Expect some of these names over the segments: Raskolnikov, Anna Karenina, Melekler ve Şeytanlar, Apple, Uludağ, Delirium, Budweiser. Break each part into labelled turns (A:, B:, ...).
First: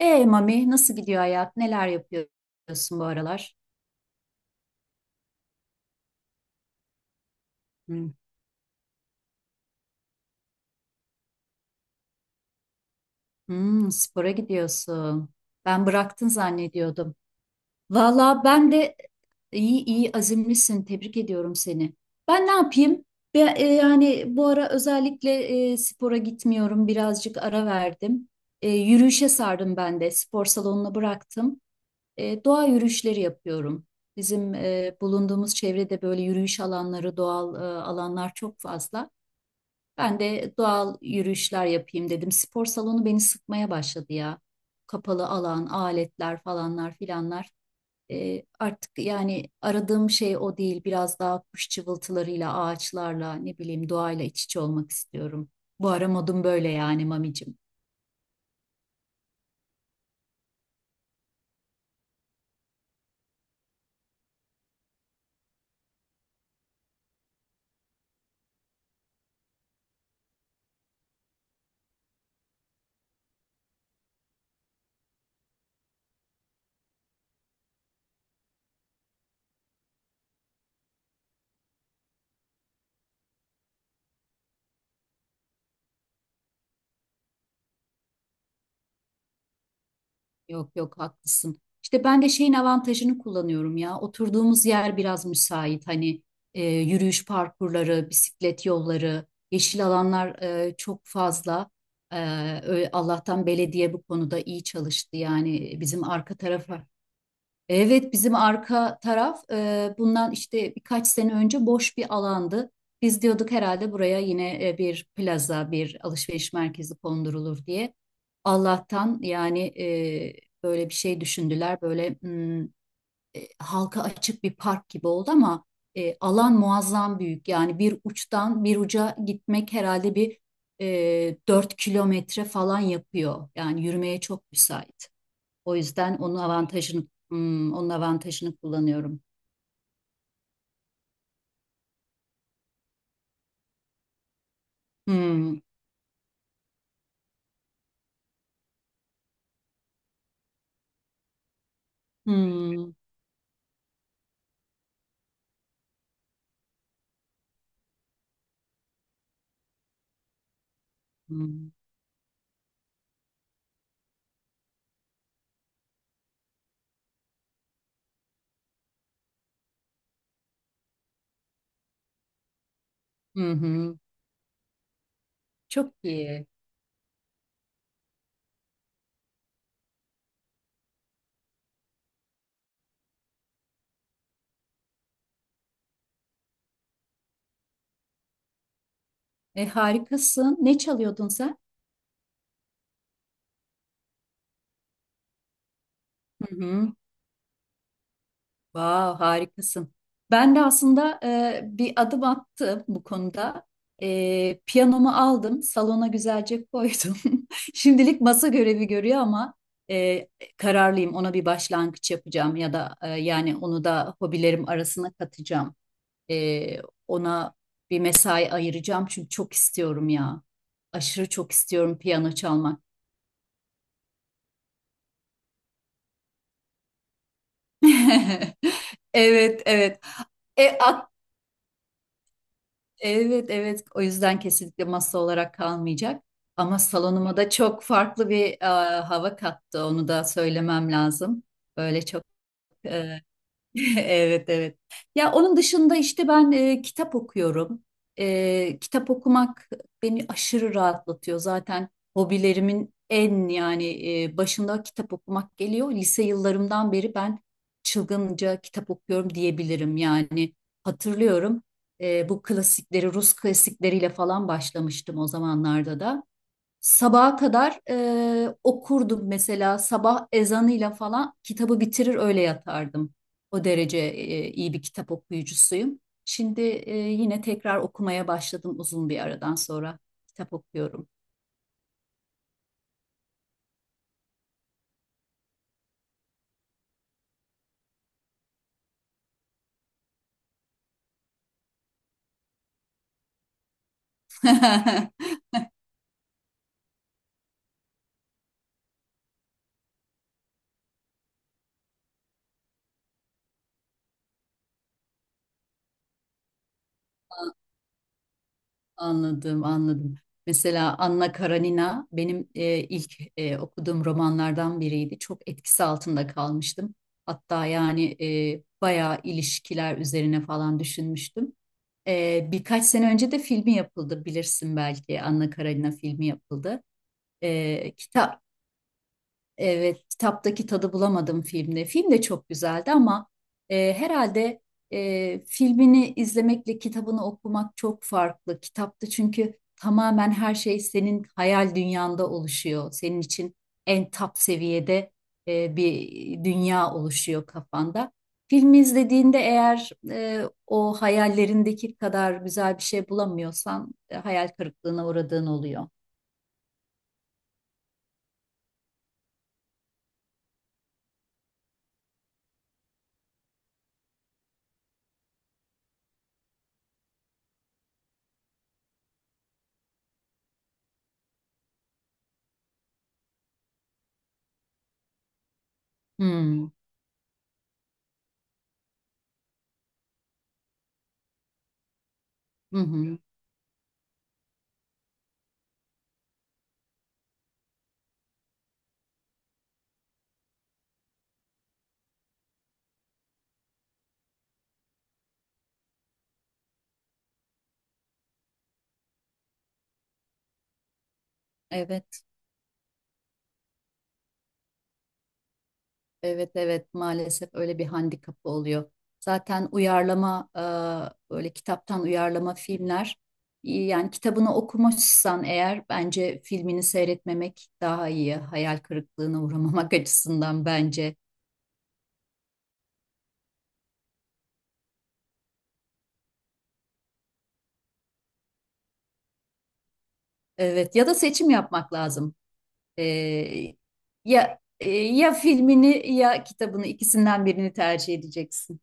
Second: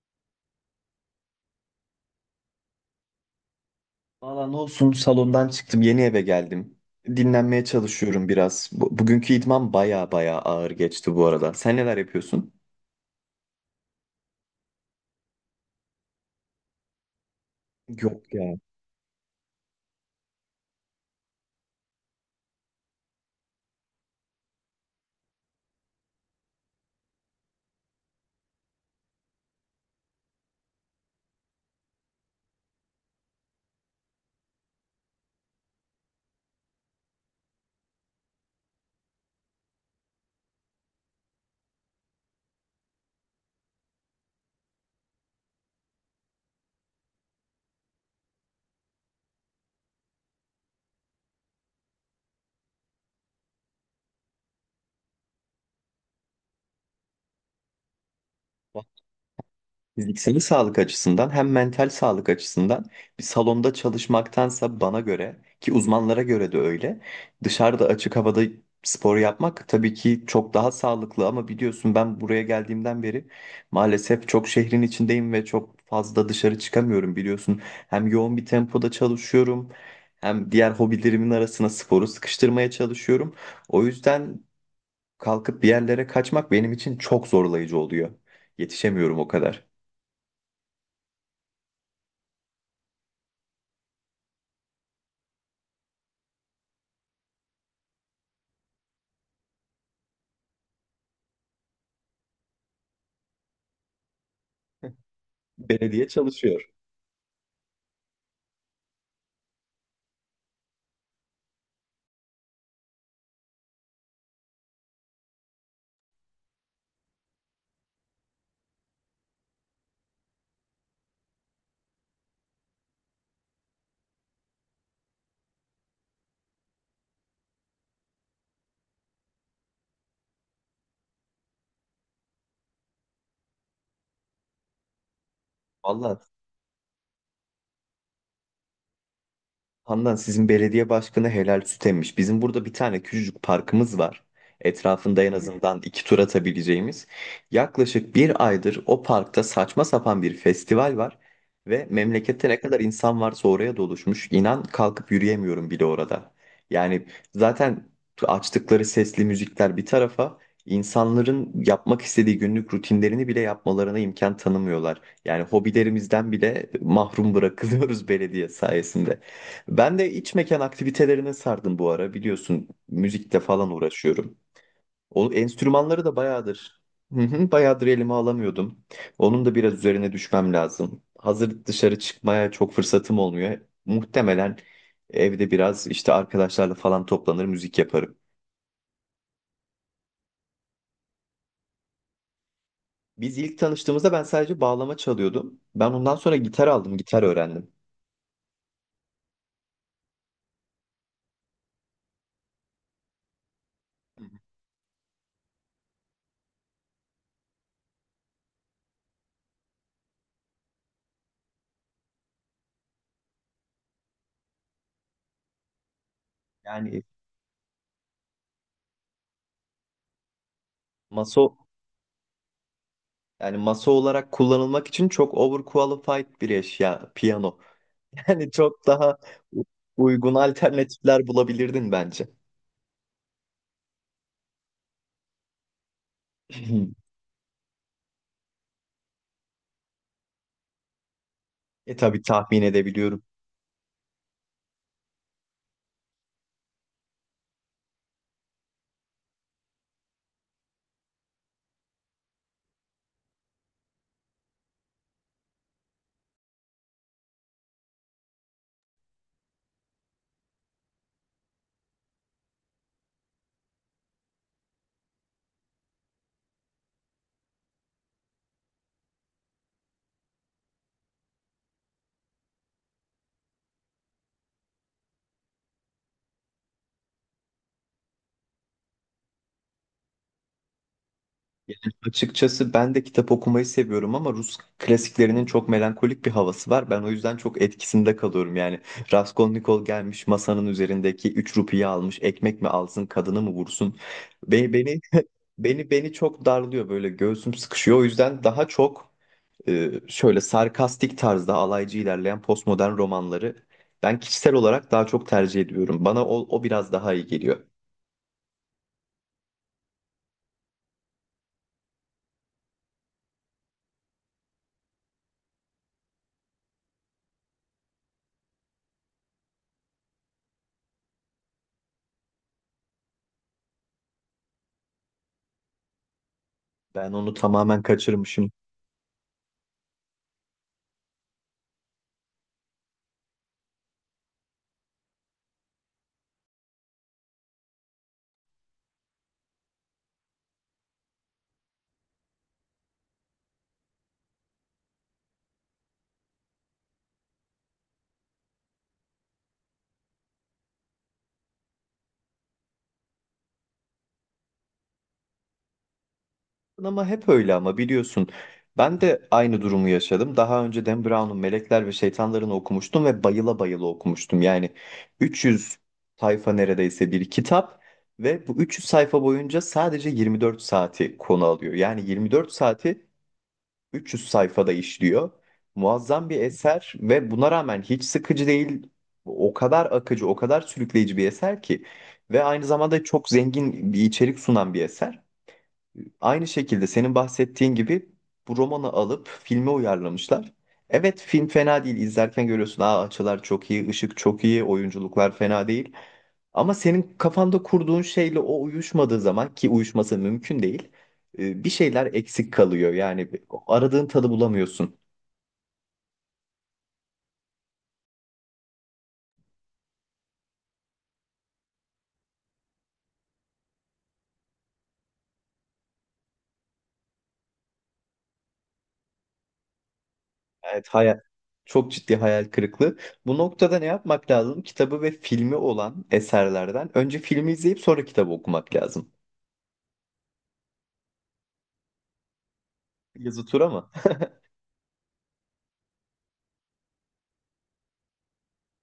A: Mami nasıl gidiyor hayat? Neler yapıyorsun bu aralar?
B: Valla ne olsun, salondan çıktım, yeni eve geldim. Dinlenmeye
A: Hmm,
B: çalışıyorum biraz. Bugünkü idman baya ağır geçti bu arada. Sen neler yapıyorsun?
A: hmm, spora gidiyorsun. Ben bıraktın zannediyordum.
B: Yok
A: Valla
B: ya.
A: ben de iyi, azimlisin. Tebrik ediyorum seni. Ben ne yapayım? Yani bu ara özellikle spora gitmiyorum. Birazcık ara verdim. Yürüyüşe sardım ben de. Spor salonuna bıraktım. Doğa yürüyüşleri yapıyorum. Bizim bulunduğumuz çevrede böyle yürüyüş alanları, doğal alanlar çok fazla. Ben de doğal yürüyüşler yapayım dedim. Spor salonu beni sıkmaya başladı ya. Kapalı alan, aletler falanlar filanlar. Artık yani aradığım şey o değil. Biraz daha kuş cıvıltılarıyla, ağaçlarla, ne bileyim doğayla iç içe olmak istiyorum. Bu ara modum böyle yani mamicim.
B: Fiziksel sağlık açısından hem mental sağlık açısından bir salonda çalışmaktansa, bana göre ki uzmanlara göre de öyle, dışarıda açık havada spor yapmak tabii ki çok daha sağlıklı, ama biliyorsun ben buraya geldiğimden beri maalesef çok şehrin içindeyim ve çok fazla dışarı çıkamıyorum biliyorsun. Hem yoğun bir tempoda çalışıyorum, hem diğer hobilerimin arasına sporu sıkıştırmaya çalışıyorum. O yüzden kalkıp bir yerlere kaçmak benim için çok zorlayıcı oluyor. Yetişemiyorum o kadar.
A: Yok yok, haklısın. İşte ben de şeyin avantajını kullanıyorum ya. Oturduğumuz yer biraz müsait. Hani yürüyüş parkurları, bisiklet yolları, yeşil alanlar çok fazla. E, Allah'tan belediye bu konuda iyi çalıştı. Yani bizim
B: Belediye
A: arka
B: çalışıyor.
A: tarafa. Evet, bizim arka taraf bundan işte birkaç sene önce boş bir alandı. Biz diyorduk herhalde buraya yine bir plaza, bir alışveriş merkezi kondurulur diye. Allah'tan yani böyle bir şey düşündüler. Böyle halka açık bir park gibi oldu ama alan muazzam büyük. Yani bir uçtan bir uca gitmek herhalde 4 kilometre falan yapıyor. Yani yürümeye çok müsait. O yüzden
B: Valla
A: onun avantajını kullanıyorum.
B: Handan, sizin belediye başkanı helal süt emmiş. Bizim burada bir tane küçücük parkımız var. Etrafında en
A: Hmm,
B: azından iki tur atabileceğimiz. Yaklaşık bir aydır o parkta saçma sapan bir festival var. Ve memlekette ne kadar
A: hmm,
B: insan varsa oraya doluşmuş. İnan kalkıp yürüyemiyorum bile orada. Yani zaten açtıkları sesli müzikler bir tarafa, insanların
A: hmm,
B: yapmak istediği günlük rutinlerini bile yapmalarına imkan tanımıyorlar. Yani hobilerimizden bile mahrum bırakılıyoruz belediye sayesinde. Ben de iç mekan aktivitelerine sardım bu ara. Biliyorsun müzikle
A: hı
B: falan
A: hı.
B: uğraşıyorum. O
A: Çok
B: enstrümanları da
A: iyi.
B: bayağıdır. Hı hı, bayağıdır elime alamıyordum. Onun da biraz üzerine düşmem lazım. Hazır dışarı çıkmaya çok fırsatım olmuyor. Muhtemelen evde biraz işte arkadaşlarla falan toplanır müzik yaparım.
A: Harikasın. Ne çalıyordun sen?
B: Biz ilk tanıştığımızda ben sadece bağlama çalıyordum. Ben ondan sonra
A: Hı
B: gitar
A: hı.
B: aldım, gitar öğrendim.
A: Vav, harikasın. Ben de aslında bir adım attım bu konuda. Piyanomu aldım, salona güzelce koydum. Şimdilik masa görevi görüyor ama e, kararlıyım, ona bir başlangıç yapacağım ya da yani onu da hobilerim arasına katacağım. Ee,
B: Yani
A: Ona bir mesai ayıracağım çünkü çok istiyorum ya. Aşırı
B: masa
A: çok istiyorum piyano çalmak.
B: yani masa olarak kullanılmak için çok overqualified bir eşya piyano. Yani çok daha
A: Evet,
B: u-
A: evet.
B: uygun
A: E, ak-
B: alternatifler bulabilirdin bence.
A: evet, evet. O yüzden kesinlikle masa olarak kalmayacak. Ama salonuma da çok farklı bir hava kattı. Onu da söylemem lazım.
B: E
A: Böyle
B: tabii
A: çok.
B: tahmin edebiliyorum.
A: Evet, evet. Ya onun dışında işte ben kitap okuyorum. Kitap okumak beni aşırı rahatlatıyor. Zaten hobilerimin en yani başında kitap okumak geliyor. Lise yıllarımdan beri ben çılgınca kitap okuyorum diyebilirim. Yani hatırlıyorum, bu klasikleri Rus klasikleriyle falan başlamıştım o zamanlarda da. Sabaha kadar okurdum mesela, sabah ezanıyla falan kitabı bitirir öyle yatardım. O derece iyi bir kitap okuyucusuyum. Şimdi yine tekrar okumaya başladım, uzun bir aradan sonra kitap okuyorum.
B: Yani açıkçası ben de kitap okumayı seviyorum ama Rus klasiklerinin çok melankolik bir havası var. Ben o yüzden çok etkisinde kalıyorum. Yani Raskolnikov gelmiş masanın üzerindeki 3 rupiyi almış. Ekmek mi alsın, kadını mı vursun? Beni beni beni çok darlıyor, böyle göğsüm sıkışıyor. O yüzden daha çok şöyle sarkastik tarzda alaycı ilerleyen postmodern romanları ben kişisel olarak daha çok tercih ediyorum. Bana o biraz daha iyi geliyor.
A: Anladım, anladım. Mesela Anna Karenina benim ilk okuduğum romanlardan biriydi. Çok etkisi altında kalmıştım. Hatta yani bayağı ilişkiler üzerine falan düşünmüştüm. Birkaç sene önce de filmi yapıldı, bilirsin belki, Anna Karenina filmi yapıldı.
B: Ben onu tamamen
A: Ee, kita-
B: kaçırmışım.
A: Evet, kitaptaki tadı bulamadım filmde. Film de çok güzeldi ama herhalde filmini izlemekle kitabını okumak çok farklı. Kitapta çünkü tamamen her şey senin hayal dünyanda oluşuyor. Senin için en top seviyede bir dünya oluşuyor kafanda. Filmi izlediğinde eğer o hayallerindeki kadar güzel bir şey bulamıyorsan hayal kırıklığına uğradığın oluyor.
B: Ama hep öyle ama biliyorsun. Ben de aynı durumu yaşadım. Daha önce Dan Brown'un Melekler ve Şeytanlarını okumuştum ve bayıla bayıla okumuştum. Yani 300 sayfa neredeyse bir kitap ve bu 300 sayfa boyunca sadece 24 saati konu alıyor. Yani 24 saati 300 sayfada işliyor. Muazzam bir
A: Hmm.
B: eser ve buna rağmen hiç sıkıcı değil. O kadar akıcı, o kadar sürükleyici bir eser ki ve aynı
A: Hı
B: zamanda
A: hı.
B: çok zengin bir içerik sunan bir eser. Aynı şekilde senin bahsettiğin gibi bu romanı alıp filme uyarlamışlar. Evet, film fena değil. İzlerken görüyorsun, aa, açılar çok iyi, ışık çok iyi, oyunculuklar fena değil. Ama senin kafanda kurduğun şeyle o uyuşmadığı zaman, ki uyuşması mümkün değil, bir şeyler
A: Evet.
B: eksik kalıyor. Yani aradığın tadı bulamıyorsun.
A: Evet, evet, maalesef öyle bir handikapı oluyor. Zaten uyarlama böyle kitaptan uyarlama filmler iyi. Yani kitabını okumuşsan eğer bence filmini seyretmemek daha iyi. Hayal kırıklığına uğramamak açısından
B: Evet,
A: bence.
B: çok ciddi hayal kırıklığı. Bu noktada ne yapmak lazım? Kitabı ve filmi olan eserlerden önce filmi izleyip sonra kitabı okumak lazım.
A: Evet, ya da seçim yapmak lazım.
B: Yazı tura
A: E,
B: mı?
A: ya ya filmini ya kitabını, ikisinden birini tercih edeceksin.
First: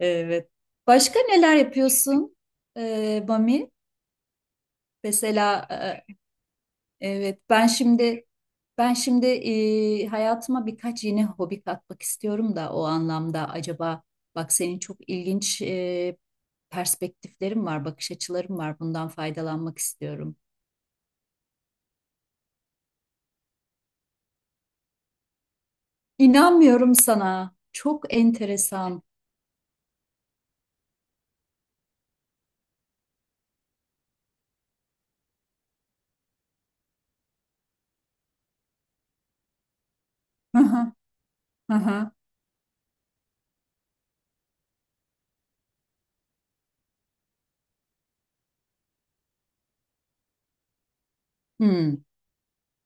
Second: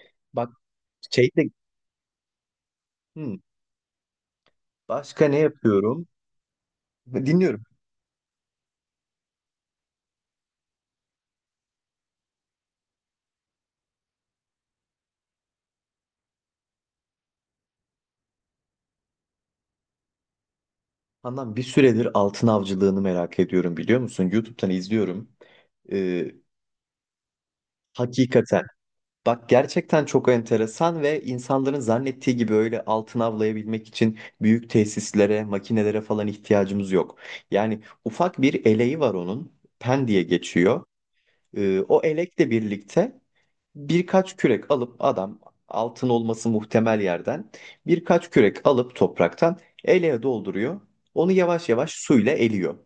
A: Evet.
B: Bak,
A: Başka
B: şey de
A: neler yapıyorsun
B: Hmm,
A: Bami?
B: başka ne
A: Mesela
B: yapıyorum?
A: evet,
B: Dinliyorum.
A: ben şimdi hayatıma birkaç yeni hobi katmak istiyorum da o anlamda acaba, bak, senin çok ilginç perspektiflerin var, bakış açıların var. Bundan faydalanmak istiyorum.
B: Handan, bir süredir altın avcılığını merak ediyorum, biliyor musun? YouTube'dan izliyorum. Ee,
A: İnanmıyorum sana. Çok
B: Hakikaten.
A: enteresan.
B: Bak gerçekten çok enteresan ve insanların zannettiği gibi öyle altın avlayabilmek için büyük tesislere, makinelere falan ihtiyacımız yok. Yani ufak bir eleği var onun. Pen diye
A: Hı
B: geçiyor.
A: hı, hı
B: O
A: hı.
B: elekle birlikte birkaç kürek alıp adam altın olması muhtemel yerden birkaç kürek alıp topraktan eleğe dolduruyor. Onu yavaş yavaş
A: Hmm,
B: suyla eliyor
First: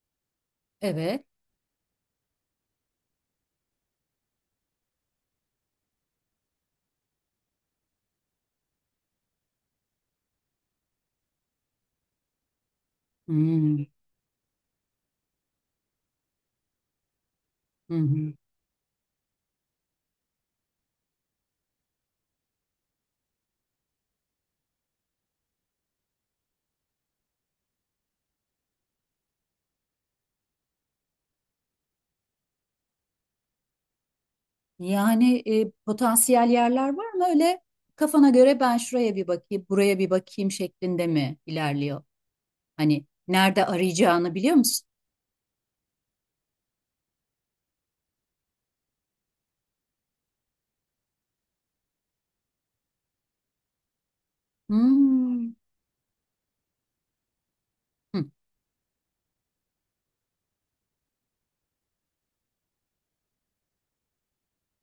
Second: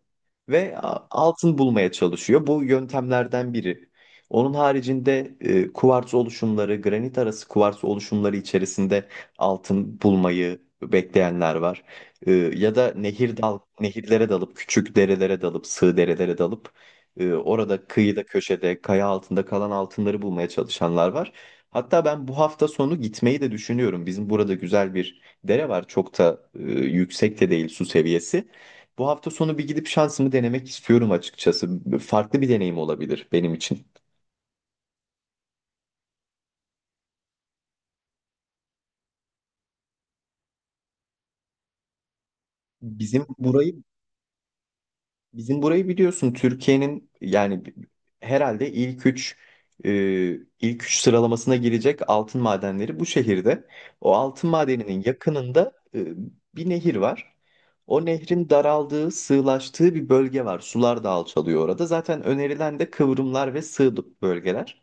B: ve
A: evet.
B: altın bulmaya çalışıyor. Bu yöntemlerden biri. Onun haricinde kuvars oluşumları, granit arası kuvars oluşumları içerisinde altın bulmayı bekleyenler var. E, ya da
A: Hmm,
B: nehirlere dalıp, küçük derelere dalıp, sığ derelere dalıp orada
A: hı
B: kıyıda,
A: hı.
B: köşede, kaya altında kalan altınları bulmaya çalışanlar var. Hatta ben bu hafta sonu gitmeyi de düşünüyorum. Bizim burada güzel bir dere var. Çok da yüksek de değil su seviyesi. Bu hafta sonu bir gidip şansımı denemek istiyorum açıkçası. Farklı bir deneyim olabilir benim için.
A: Yani potansiyel yerler var mı öyle? Kafana göre ben şuraya bir bakayım, buraya bir bakayım şeklinde mi ilerliyor? Hani
B: Bizim
A: nerede
B: burayı
A: arayacağını biliyor musun?
B: Bizim burayı biliyorsun, Türkiye'nin yani herhalde e, ilk üç sıralamasına girecek altın madenleri bu şehirde. O altın madeninin
A: Hmm.
B: yakınında bir nehir var. O
A: Hı
B: nehrin daraldığı, sığlaştığı bir bölge var. Sular da alçalıyor orada. Zaten önerilen de kıvrımlar ve sığ bölgeler.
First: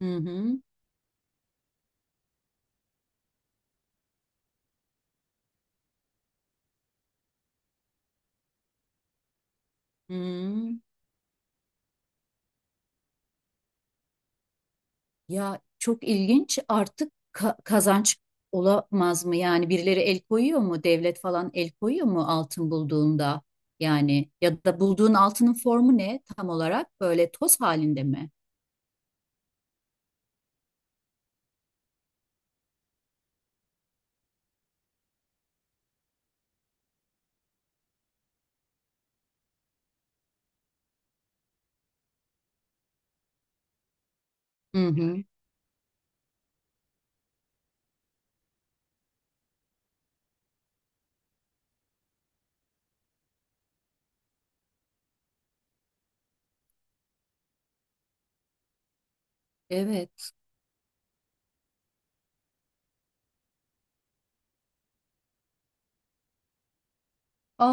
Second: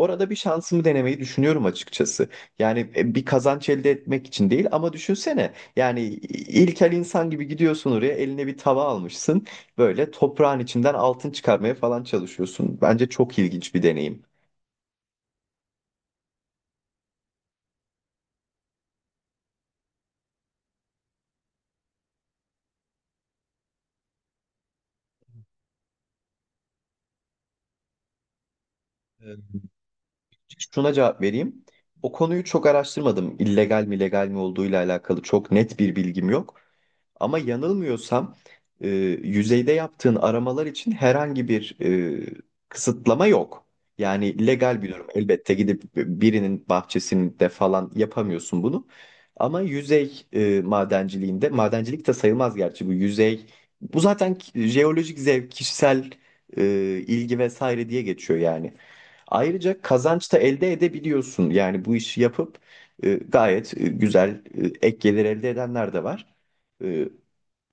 A: hı.
B: bir
A: Hı.
B: şansımı denemeyi düşünüyorum açıkçası. Yani bir kazanç elde etmek için değil ama düşünsene. Yani ilkel insan gibi gidiyorsun oraya, eline bir tava almışsın. Böyle toprağın
A: Hmm.
B: içinden altın çıkarmaya falan çalışıyorsun. Bence çok ilginç bir deneyim.
A: Ya çok ilginç, artık kazanç olamaz mı? Yani birileri el koyuyor mu? Devlet falan el koyuyor mu altın bulduğunda? Yani ya da bulduğun altının formu ne tam olarak? Böyle toz halinde mi?
B: Ee, Şuna cevap vereyim. O konuyu çok araştırmadım. İllegal mi legal mi olduğuyla alakalı çok net bir bilgim yok. Ama yanılmıyorsam e, yüzeyde yaptığın aramalar için herhangi bir kısıtlama yok. Yani legal
A: Hı
B: bir durum.
A: hı.
B: Elbette gidip birinin bahçesinde falan yapamıyorsun bunu. Ama yüzey madenciliğinde, madencilik de sayılmaz gerçi bu yüzey. Bu zaten jeolojik zevk, kişisel e, ilgi vesaire diye geçiyor yani. Ayrıca
A: Evet.
B: kazanç da elde edebiliyorsun. Yani bu işi yapıp gayet güzel ek gelir elde edenler de var.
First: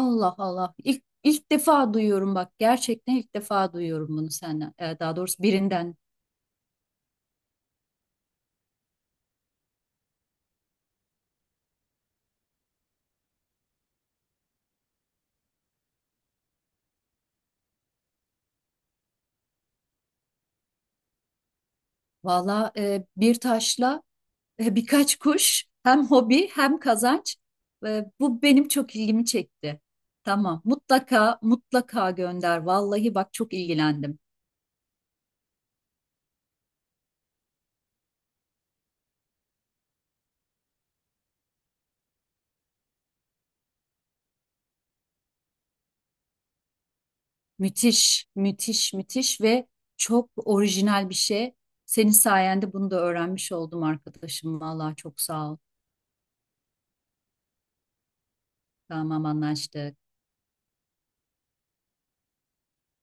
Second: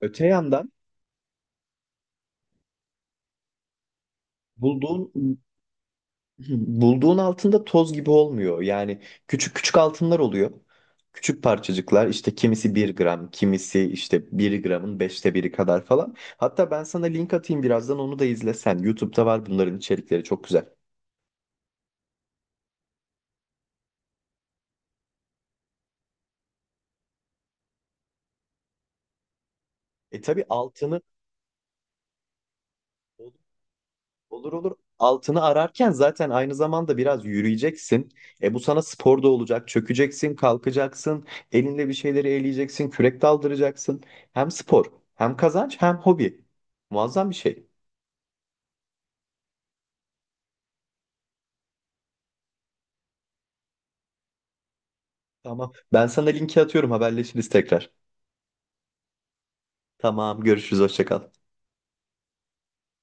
B: Öte yandan
A: Allah. İlk defa duyuyorum bak. Gerçekten ilk defa duyuyorum bunu senden.
B: bulduğun
A: Daha doğrusu birinden.
B: bulduğun altında toz gibi olmuyor. Yani küçük küçük altınlar oluyor. Küçük parçacıklar, işte kimisi bir gram, kimisi işte bir gramın beşte biri kadar falan. Hatta ben sana link atayım birazdan, onu da izlesen. YouTube'da var, bunların içerikleri çok güzel.
A: Valla bir taşla birkaç kuş, hem hobi hem kazanç. Bu benim çok ilgimi çekti.
B: E tabii
A: Tamam,
B: altını.
A: mutlaka mutlaka gönder. Vallahi bak, çok ilgilendim.
B: Olur olur. Altını ararken zaten aynı zamanda biraz yürüyeceksin. E bu sana spor da olacak. Çökeceksin, kalkacaksın, elinle bir şeyleri eleyeceksin, kürek daldıracaksın. Hem spor, hem kazanç, hem hobi. Muazzam bir şey.
A: Müthiş, müthiş, müthiş ve çok orijinal bir şey. Senin sayende bunu da öğrenmiş oldum arkadaşım. Vallahi çok sağ ol.
B: Tamam. Ben sana linki atıyorum, haberleşiriz tekrar.
A: Tamam, anlaştık.
B: Tamam, görüşürüz, hoşça kal.